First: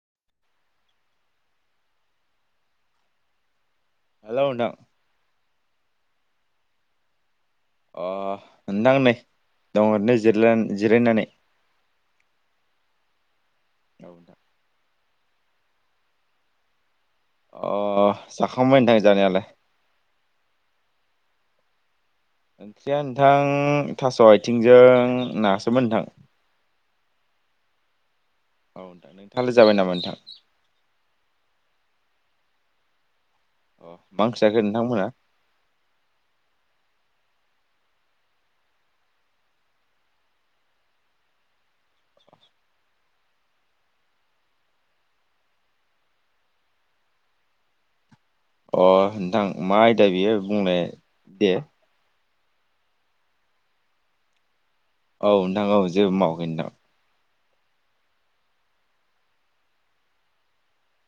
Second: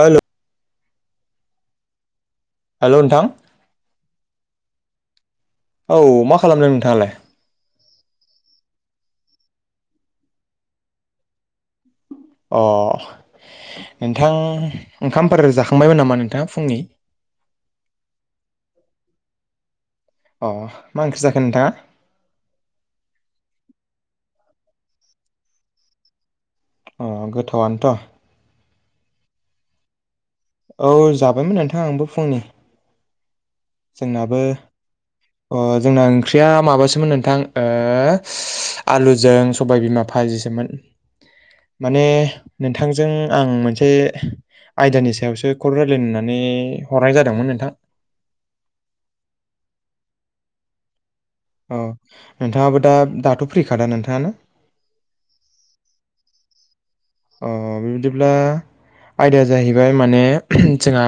हेल' hello नोंथां hello नोंथां औ मा खालामदों नोंथाङालाय अ नोंथां नै दं ओरैनो जिराला जिरायनानै अ नोंथां ओंखामफोर जाखांबायमोन नामा नोंथाङा फुंनि अ जाखांबाय नोथां जानायालाय अ मा ओंख्रि जाखो नोंथाङा। ओंख्रिया नोंथां थास' आथिंजों नासोमोन नोंथां अ गोथावनोथ' औदां नोंथाङालाय जाबाय नामा नोंथां औ जाबायमोन नोंथां आंबो फुंनि अ मा जोंनाबो ओंख्रि जाखो नोंथांमोना ओ जोंना ओंख्रिया माबासोमोन नोंथां ओ आलुजों सबाय बिमा फाजिसोमोन माने नोंथांजों आं मोनसे आयदानि सायावसो खर' रायलायनानै हरनाय जादोंमोन नोंथां। अ नोंथां मा आयदा बेयो बुंनाय। औ नोंथाङाबो दा दाथ' फ्रिखादा नोंथाङानो। औ नोंथां औ जेबो मावाखै नोंथां अ बिबायदिब्ला आयदाया जाहैबाय माने जोंहा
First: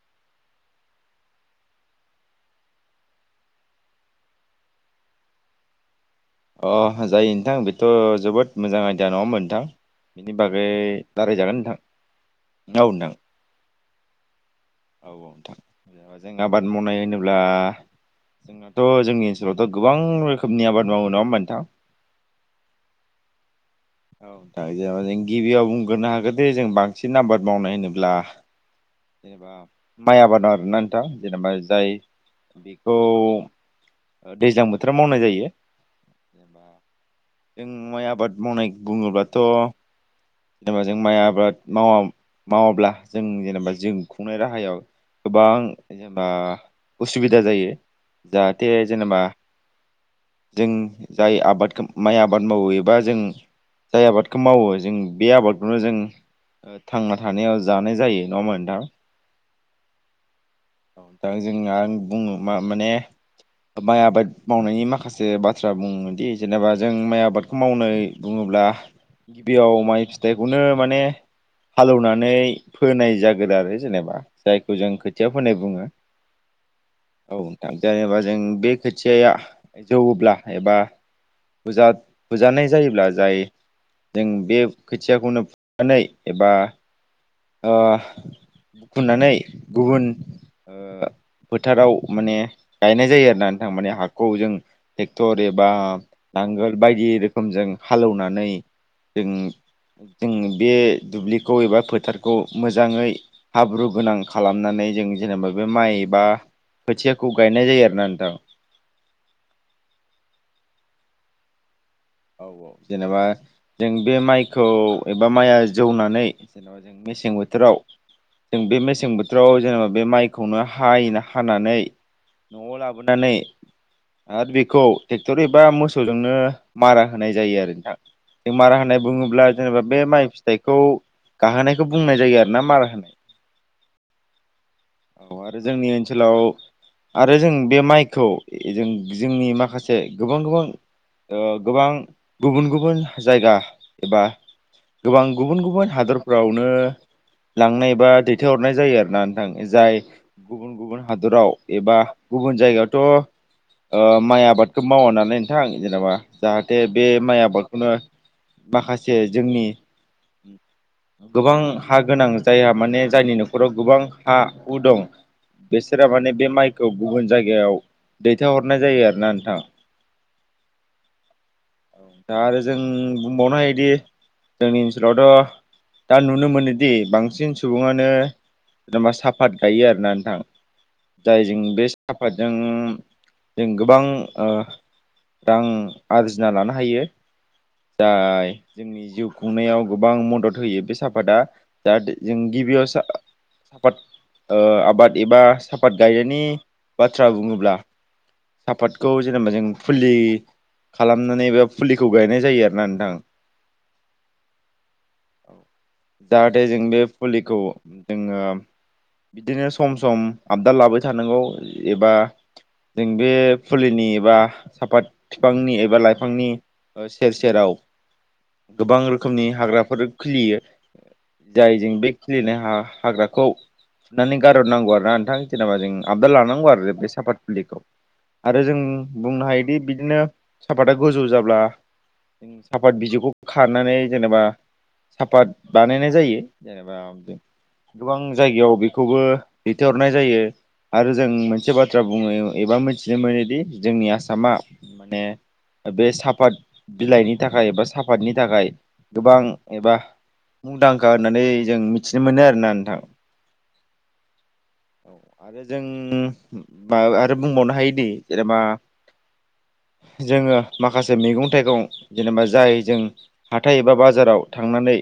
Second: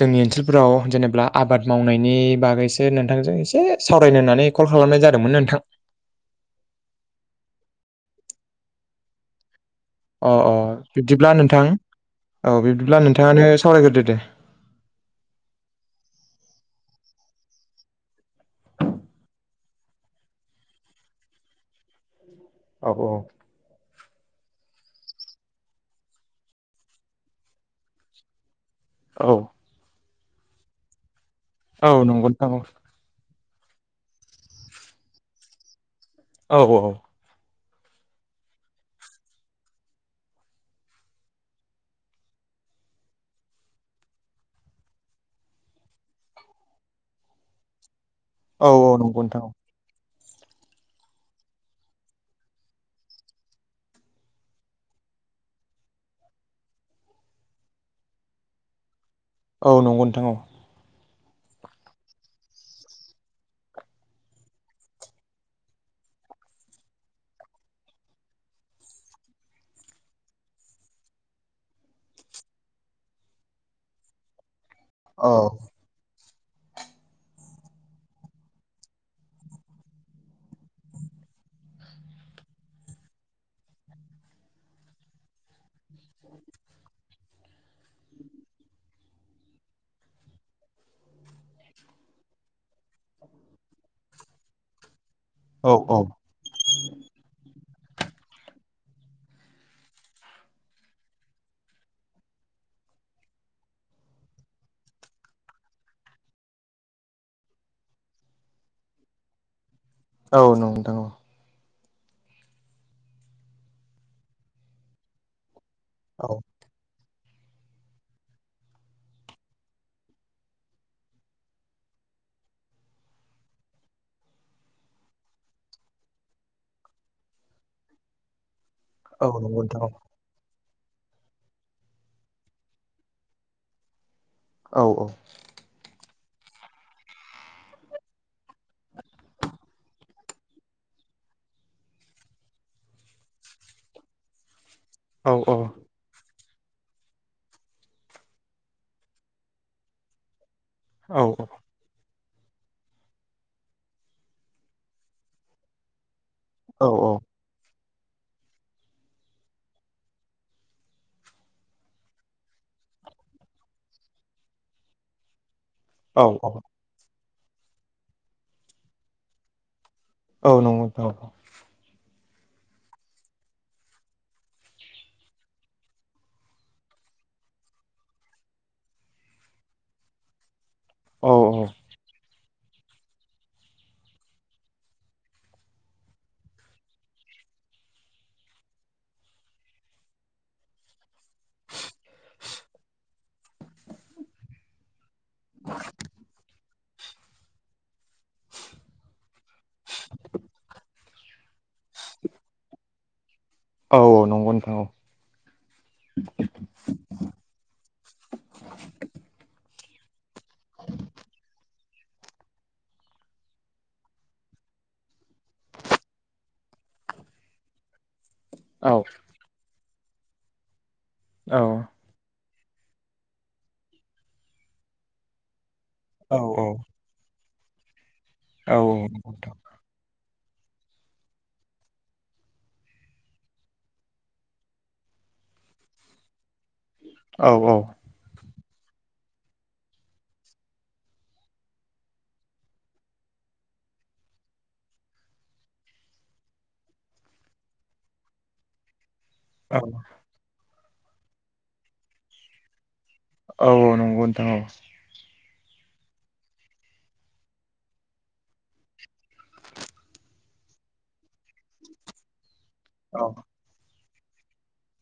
जोंनि ओनसोलफोराव जेनेब्ला आबाद मावनायनि नि बागैसो नोंथांजों एसे सावरायनो होन्नानै कल खालामनाय जादोंमोन नोंथां। अ जायो नोंथां बेथ' जोबोद मोजां आयदिया नङामोन नोंथां। अ बिनि अ बागै बिब्दिब्ला नोंथां औ बिब्दिब्ला नोंथाङानो सावरायग्रोदो दे औ औ नोंथां ज जों आबाद मावनाय होनोब्ला जोंनाथ' जोंनि ओनसोलावथ' गोबां रोखोमनि आबाद मावो नङा होमबा नोंथां। औ औ दा जा जों गिबियाव बुंग्रोनो हागोन दे जों बांसिन नाम्बाद मावनाय होनोब्ला औ जेनेबा माइ आबादाव आरो ना आथा जेनेबा जाय औ नंगौ नोंथां औ बेखौ दैज्लां बोथोराव मावनाय जायो। औ जेनेबा औ जों माइ आबाद मावनाय बुङोब्लाथ' जेनेबा जों माइ आबाद मावा मावाब्ला जों जेनेबा जों खुंनाय राहायाव गोबां जेनेबा उसुबिदा जायो। जाहाथे औ औ जेनेबा नंगौ नोंथां जों जाय आबादखौ माइ आबाद मावो एबा जों जाय आबादखौ मावो जों बे आबादखौनो जों ओ थांना थानायाव जानाय जायो नङाहोमबान थां? औ नंगौ नोंथां औ। औ दा जों आं बुङो मा माने माइ आबाद मावनायनि माखासे बाथ्रा बुङोदि जेनेबा जों माइ आबादखौ मावनो बुङोब्ला गिबियाव माइ फिथाइखौनो माने हालौवनानै फोनाय जागोन आरो जेनेबा जायखौ जों खोथिया औ फोनाय बुङो औ थां जेनेबा जों बे खोथियाया जौवोब्ला एबा बुजाद बुजानाय जायोब्ला। जाय जों बे खोथियाखौनो फुनानै एबा बुखुननानै गुबुन फोथाराव माने गायनाय जायो आरो ना नोंथांमाने हाखौ जों टेक्टर एबा औ औ नांगोल बायदि रोखोमजों हालौवनानै जों जों बे दुब्लिखौ एबा फोथार खौ मोजाङै हाब्रु गोनां खालामनानै जों जेनेबा बे माइबा खोथियाखौ गायनाय जायो आरो ना नोंथां। औ औ औ जेनेबा जों बे माइखौ एबा माइआ जौनानै औ मेसें बोथोराव जों बे मेसें बोथोराव जेनेबा बे माइखौनो हायो हानानै‌ न'आव लाबोनानै आरो बेखौ ट्रेक्टर एबा मोसौजोंनो मारा होनाय जायो आरो नोंथां जों मारा होनाय औ बुङोब्ला नंगौ जेनेबा नोंथां बे माइ फिथाइखौ गाहोनायखौ बुंनाय जायो आरो ना मारा होनाय। औ आरो जोंनि ओनसोलाव आरो जों बे माइखौ जों जोंनि माखासे गोबां गोबां। ओ गोबां गुबुन गुबुन जायगा एबा गोबां औ गुबुन गुबुन हादरफो फ्रावनो लांनाय बा दैथायहरनाय जायो आर ना नोंथां जाय गुबुन गुबुन औ हादराव एबा गुबुन जायगायावथ' ओ माइ आबादखौ मावा नालाय नोंथां जेनेबा। जाहाथे बे माइ आबादखौनो माखासे जोंनि। गोबां हा गोनां जायहा माने जायनि न'खराव गोबां हा हु दं। बेसोरा औ माने बे माइखौ गुबुन जायगायाव दैथाय हरनाय जायो आरो ना नोंथां। औ नंगौ नोंथां। दा आरो जों बुंबावनो हायोदि जोंनि ओनसोलावथ'। दा नुनो मोनोदि बांसिन सुबुङानो। जेन'बा साफात गायो आरोना नोंथां औ ।जाय जों बे साफात जों जों गोबां ओ रां। आरजिना लानो हायो। जाय जोंनि जिउ खुंनायाव गोबां मदद होयो बे साफादा दा दि जों गि गिबियाव सा फात ओ आबाद एबा साफात गायनायनि बाथ्रा बुङोब्ला सापातखौ जेनेबा जों फुलि खालामनानै एबा फुलिखौ गायनाय जायो आर ना नोंथां। औ औ नंगौ नोंथां। जाहाथे जों बे फुलिखौ जोङो। बिदिनो सम सम आबदार लाबाय थानांगौ एबा जों बे फुलिनि एबा साफात बिफांनि एबा लाइफांनि सेर सेराव औ गोबां रोखोमनि हाग्रा फोर खिलियो जाय जों बे खिलिनाय ह हा हाग्राखौ फुनानै गारहरनांगौ आर ना नोंथां जेनेबा जों आबदाद औ लानांगौ औ आरो बे साफात [unintelligible] आरो औ जों बुंनो हायोदि बिदिनो सापातआ गोजौ जाब्ला जों साफात बिजौखौ खारनानै जेनेबा साफात बानायनाय जायो। जेनेबा औ औ गोबां जायगायाव बेखौबो दैथायहरनाय जायो आरो जों मोनसे बाथ्रा बुङो एबा मिथिनो मोनोदि जोंनि आसामा माने। बे साफात बिलाइनि थाखाय बा साफतनि थाखाय। गोबां औ एबा मुंदांखा होननानै जों मिथिनो मोनो आरोना नोंथां। औ औ नंगौ नोंथां औ। आरो जों म आरो बुंबावनो हायोदि जेनेबा जोङो माखासे मैगं थाइगं जेनेबा जाय जों औ हाथाय ए बा बाजा। बाजाराव थांनानै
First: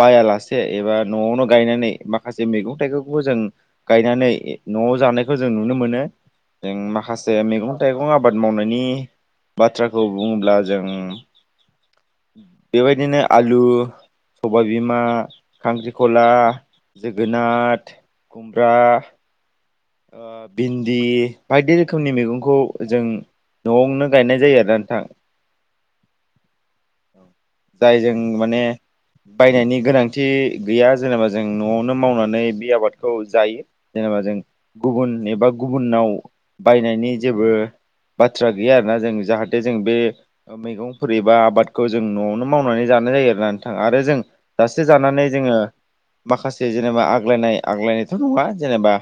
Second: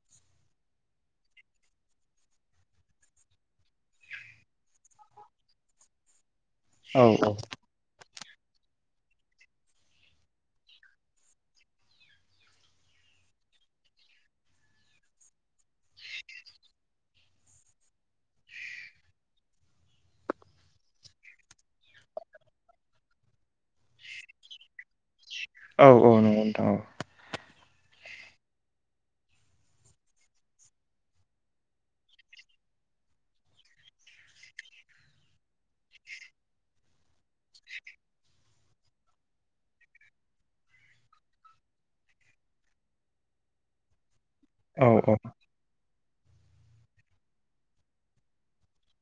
बायालासे एबा न'आवनो गायनानै माखासे मैगं थाइगंखौबो जों गायनानै ऐ न'आव जानायखौ जों नुनो मोनो। जों औ औ माखासे मैगं थाइगं आबाद मावनायनि बाथ्राखौ बुङोब्ला जों बेबायदिनो आलु। सबायबिमा खांख्रिखला जोगोनात कुमब्रा ओ भिन्दि बायदि रोखोमनि मैगंखौ जों न'आवनो गायनाय जायो आरोना नोंथां। औ औ नंगौ नोंथां औ। जायजों माने बायनायनि गोनांथि गैया जेनेबा जों न'आवनो मावनानै बे आबादखौ जायो जेन'बा ओ जों गुबुन एबा गुबुनाव बायनायनि जेबो बाथ्रा गैया आरोना जों जाहाथे जों बे मैगंफोर एबा आबादखौ जों न'आवनो मावनानै जानाय जायो आरो नथां आरो जों दासे औ औ जानानै जोङो माखासे जेनेबा आग्लायनाय आग्लायनायथ' नङा जेनेबा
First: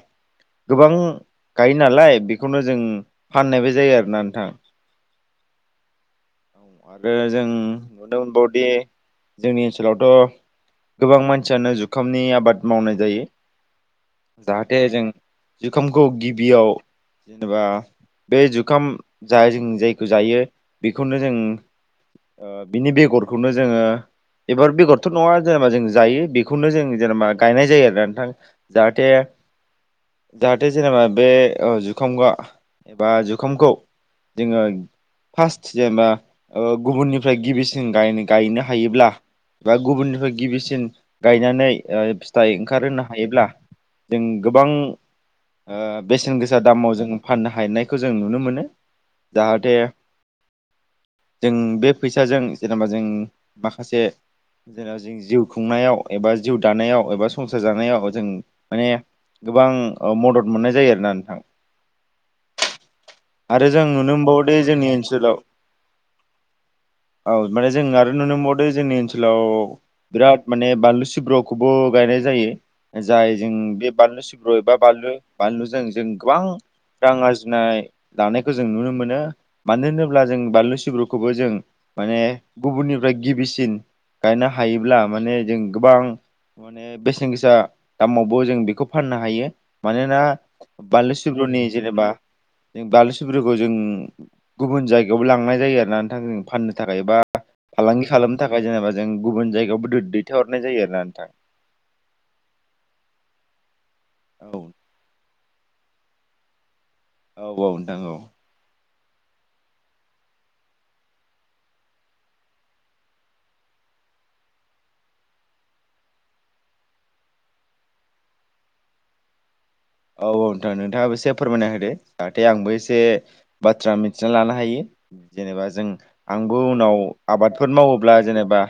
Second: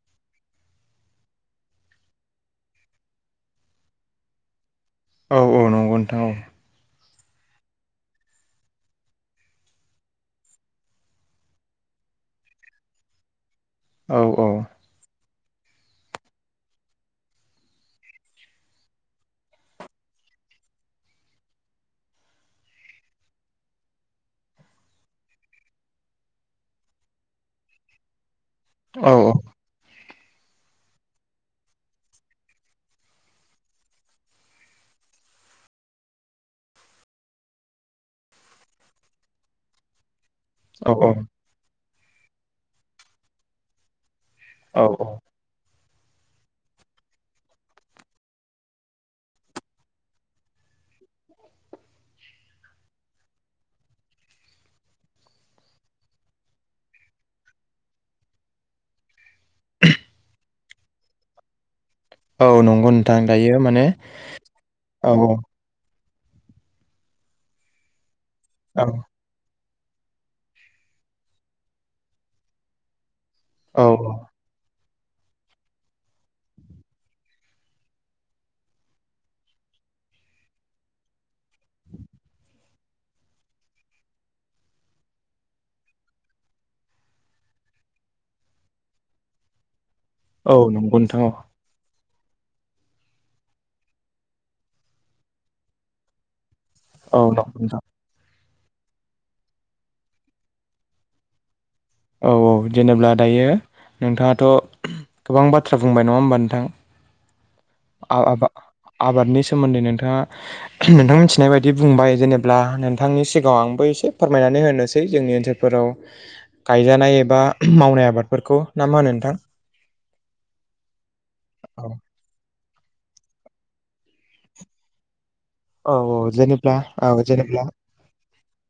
गोबां गायो नालाय बेखौनो जों फाननायबो जायो आरोना नोंथां। औ औ नंगौ नोंथां औ आरो जों नुनो मोनबावदि जोंनि ओनसोलावथ' गोबां मानसियानो जुखामनि आबाद मावनाय जायो औ औ जाहाथे जों। जुखामखौ गिबियाव जेनेबा बे जुखाम ज जों जायखौ जायो बेखौनो जों ओ बिनि बेगरखौनो जोङो एबार बेगरथ' नङा जेनेबा जों जायो बेखौनो जों जेनेबा गायनाय जायो आरोना नोंथां। औ जाहाथे जाहाथे जेनेबा बे जुखामआ एबा जुखामखौ जोङो फार्स्ट जेनेबा गुबुननि गिबिसिन गायनो हायोब्ला बा गुबुननिफ्राय गिबिसिन गायनानै ओ फिथाइ ओंखारहोनो हायोब्ला जों गोबां औ औ बेसेन गोसा दामाव जों फाननो हायनायखौ जों नुनो मोनो जाहाथे जों बे फैसाजों जेनेबा जों माखासे। जेनाव जों जिउ खुंनायाव एबा जिउ दानायाव एबा संसार जानायाव जों माने गोबां मदद मोननाय जायो आरोना नोंथां। औ नंगौ नोंथां दायो आरो माने जों नुनो मोनबावो दे जोंनि औ ओनसोलाव औ माने जों आरो नुनो मोनबावदो औ जोंनि ओनसोलाव बिराद माने बानलु सिब्र'खौबो गायनाय जायो जाय जों औ बे बानलु सिब्र' एबा बानलु बानलुजों जों गोबां रां आरजिनाय लानायखौ जों नुनो मोनो मानो होनोब्ला जों बानलु सिब्रुखौबो जों। माने गुबुननिफ्राय गिबिसिन गायनो हायोब्ला माने जों गोबां। माने बेसेन गोसा दामावबो जों बेखौ फाननो हायो। मानोना औ नंगौ बाललिु नोंथां औ सब्रनि जेनेबा। जों बालुसि ब्रुखौ जों गुबुन जायगायावबो लांनाय जायो आरोना नोंथां जों फाननो। थाखाय बा औ नंगौ नोंथां फालांगि खालाम थाखाय जेनेबा जों गुबुन जायगायावबो दैथाय हरनाय जायो आरो ना नोंथां। औ औ जेनेब्ला दायो नोंथां औ नोंथाङाथ' गोबां बाथ्रा। बुंबाय नङा होमबा नोंथां। औ औ नोंथां औ। आ आबा आबादनि सोमोन्दै नोंथाङा उ नोंथां मिथिनाय बायदि बुंबाय जेनेब्ला नोंथांनि सिगाङाव आं फै एसे फोरमायनानै होनोसै जोंनि ओनसोलफोराव। गायजानाय एबा उ मावनाय आबादफोरखौ ना मा होनो नोंथां औ औ नोंथां नोंथाङाबो एसे फोरमायना होदो जाहाथे आंबो एसे एसे बाथ्रा मिथिना लानो हायो जेनेबा जों औ आंबो जेनेब्ला उनाव औ जेनेब्ला आबादफोर मावोब्ला जेनेबा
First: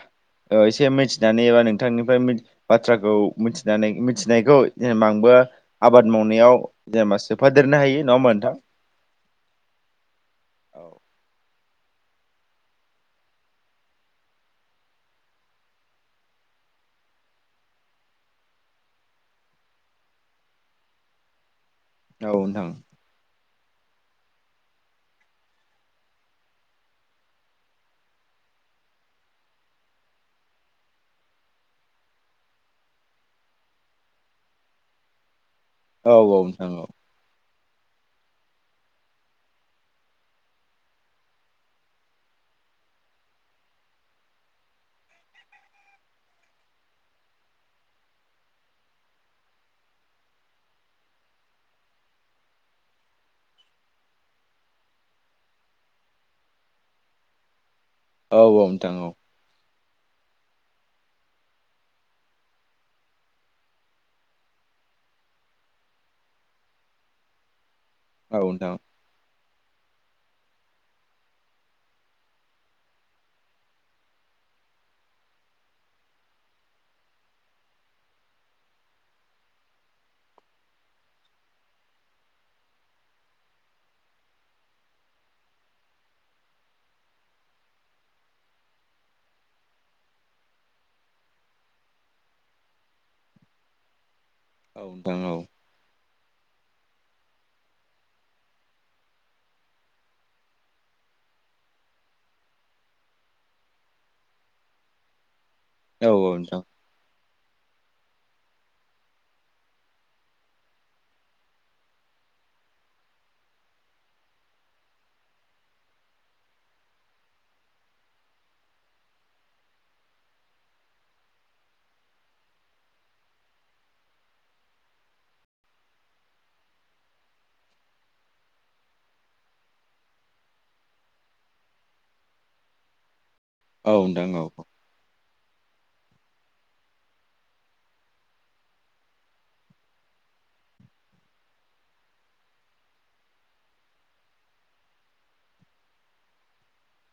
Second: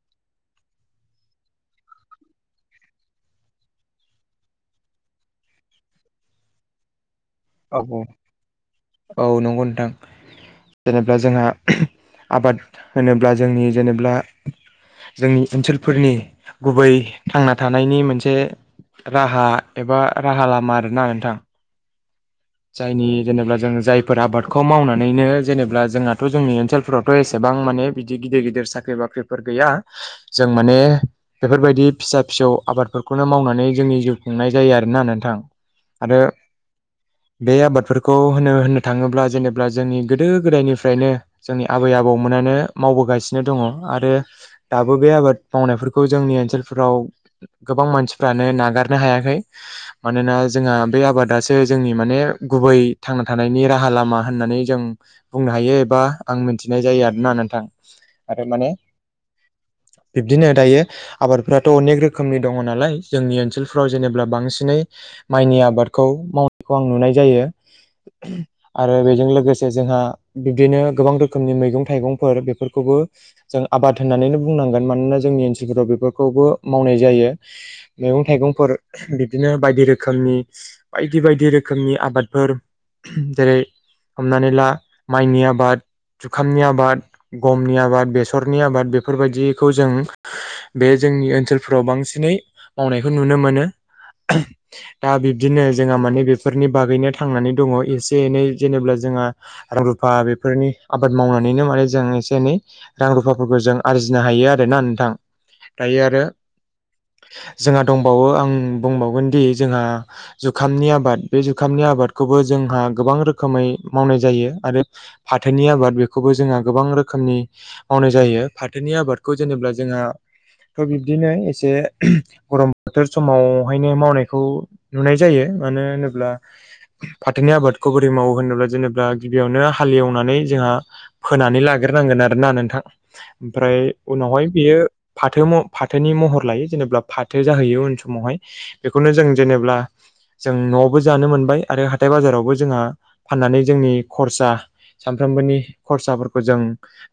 एसे मिथिनानै एबा नोंथांनिफ्राय बाथ्राखौ मिथि मिथिनायखौ जेनबा आांबो आबाद मावनायाव जेनेबा सोफादेरनो औ हायो नङाबा नोंथां। औ नंगौ नोंथां औ जेनेबा जोंहा। उम आबाद होनोब्ला जोंनि जेनेब्ला जोंनि ओनसोलफोरनि गुबै थांना थानायनि मोनसे राहा एबा राहा लामा आरोना नोंथां। नोंथां जायनि जेनेब्ला। जों जायफोर आबादखौ मावनानैनो जेनेब्ला जोंहाथ' जोंनि ओनसोलफोरावथ' एसेबां माने बिदि गिदिर गिदिर। साख्रि बाख्रिफोर गैया जों माने बेफोरबायदि फिसा फिसौ आबादफोरखौनो मावनानै जोंनि जिउ खुंनाय जायो आरोना नोंथां औ आरो औ नोंथां औ बे आबादफोरखौ होनो होननो थांङोब्ला जेनेबा जोंनि गोदो गोदायनिफ्रायनो जोंनि आबै आबौमोना नो मावबोगासिनो दंङ आरो दाबो बे आबाद मावनायफोरखौ जोंनि ओनसोलफोराव गोबां मानसिफ्रानो नागारनो हायाखै मानोना जोंहा बे आबादासो जोंनि माने गुबै थांना थानायनि राहा लामा होननानै जों बुंनो हायो एबा आं मिथिनाय जायो आरोना नोंथां। औ आरो औ माने नोंथां औ बिब्दिनो दायो आबादफ्राथ अनेक रोखोमनि दंङ नालाय जोंनि ओनसोलफ्राव जेनेबा बांसिनै माइनि आबादखौ मावनायखौ आं नुनाय जायो औ नोंथां आरो बेजों लोगोसे जोंहा बिबदिनो गोबां रोखोमनि मैगं थाइगंफोर बेफोरखौबो जों आबाद होननानै बुंनां [unintelligible] गोनानोना जोंनि ओनसोलफोराव बेफोरखौबो मावनाय जायो मैगं थाइगंफोर बिदिनो। बायदि रोखोमनि बायदि बायदि रोखोमनि आबादफोर जेरै हमनानै ला माइनि आबाद जुखामनि आबाद गमनि आबाद बेसरनि आबाद बेफोरबायदिखौ जों बे जों जोंनि ओनसोलफ्राव बांसिनै मावनायखौ नुनो मोनो औ दा नोंथां औ बिब्दिनो जोंहा माने बेफोरनि बागैनो थांनानै दङ एसे एनै जेनेबा जोंहा रां रुफा बेफोरनि आबाद मावनानैनो मो फाय जों एसे एनै रां रुफाफोरखौ जों आरजिनो हायो आरो ना नोंथां दायो औ आरो औ नोंथां जोंहा दंबावो आं बुंबावगोन दि जोंहा जुखामनि आबाद। बे जुखामनि आबादखौबो जोंहा गोबां रोखोमै मावनाय जायो आरो फाथोनि आबाद बेखौबो जोंहा गोबां रोखोमनि मावनाय जायो फाथोनि आबादखौ जेनोब्ला जोंआ। थ' बिब्दिनो एसे गरम बोथोर समावहायनो मावनायखौ नुनाय जायो मानो ब्ला फाथोनि आबादखौ बोरै मावो होनोब्ला जेनेब्ला गिबियावनो हालेवनानै जोंहा फोनानै लाग्रोनांगोन आरोना नोंथां ओमफ्राय औ नोंथां औ उनावहाय बियो फाथ थो फाथोनि महर लायो जेनेबा फाथो जाहैयो उन समावहाय बेखौनो जों जेनेबा जों न' जानो मोनबाय आरो हाथाइ बाजारावबो जोंहा फाननानै जोंनि खरसा सानफ्रोमबोनि खरसाफोरखौ जों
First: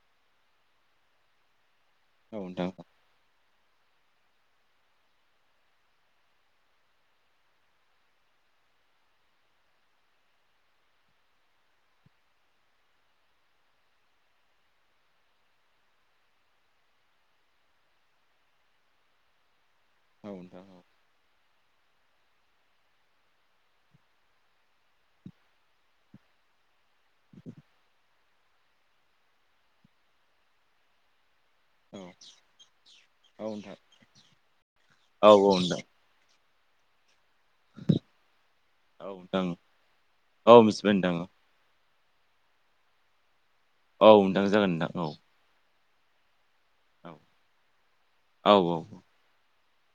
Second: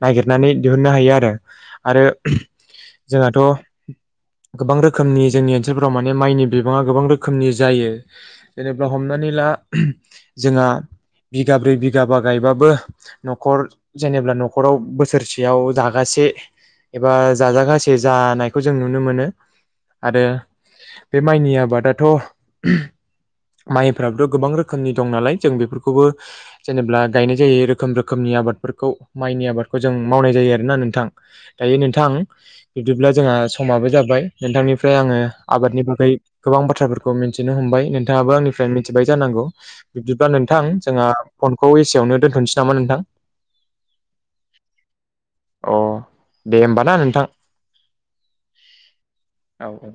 नागिरनानै दिहुननो हायो आरो आरो औ नोंथां जोंहाथ' गोबां रोखोमनि जोंनि ओनसोलफोराव माने माइनि बिबांङा गोबां रोखोमनि जायो जेनेबा हमनानै ला जोंहा। बिगाब्रै बिगाबा गायबाबो न'खर जेनेब्ला न'खराव बोसोरसेयाव जागासि जे एबा जाजागासे जानायखौ जों नुनो मोनो आरो औ नोंथां औ बे माइनि आबादाथ' माइफ्राबोथ गोबां रोखोमनि दं नालाय जों बेफोरखौबो जेनेबा गायनाय जायो रोखोम रोखोमनि नि आबादफोरखौ माइनि आबादखौ जों मावनाय जायो आरोना नोंथां दायो औ नोंथां बिदिब्ला जोंहा औ नोंथां समाबो जाबाय नोंथांनिफ्राय आङो औ नोथां आबादनि बागै गोबां बाथ्राफोरखौ मिन्थिनो हमबा नोंथांङाबो आंनिफ्राय मिथिबाय औ जानांगौ नोंथां बिदिब्ला औ नोंथां मिथिबाय जोंहा नोंथां फनखौ बेयावनो दोनथ'नोसै नामा नोंथां? औ नोंथां जागोन नोंथां औ अ दे होमबा ना नोंथां औ औ औ औ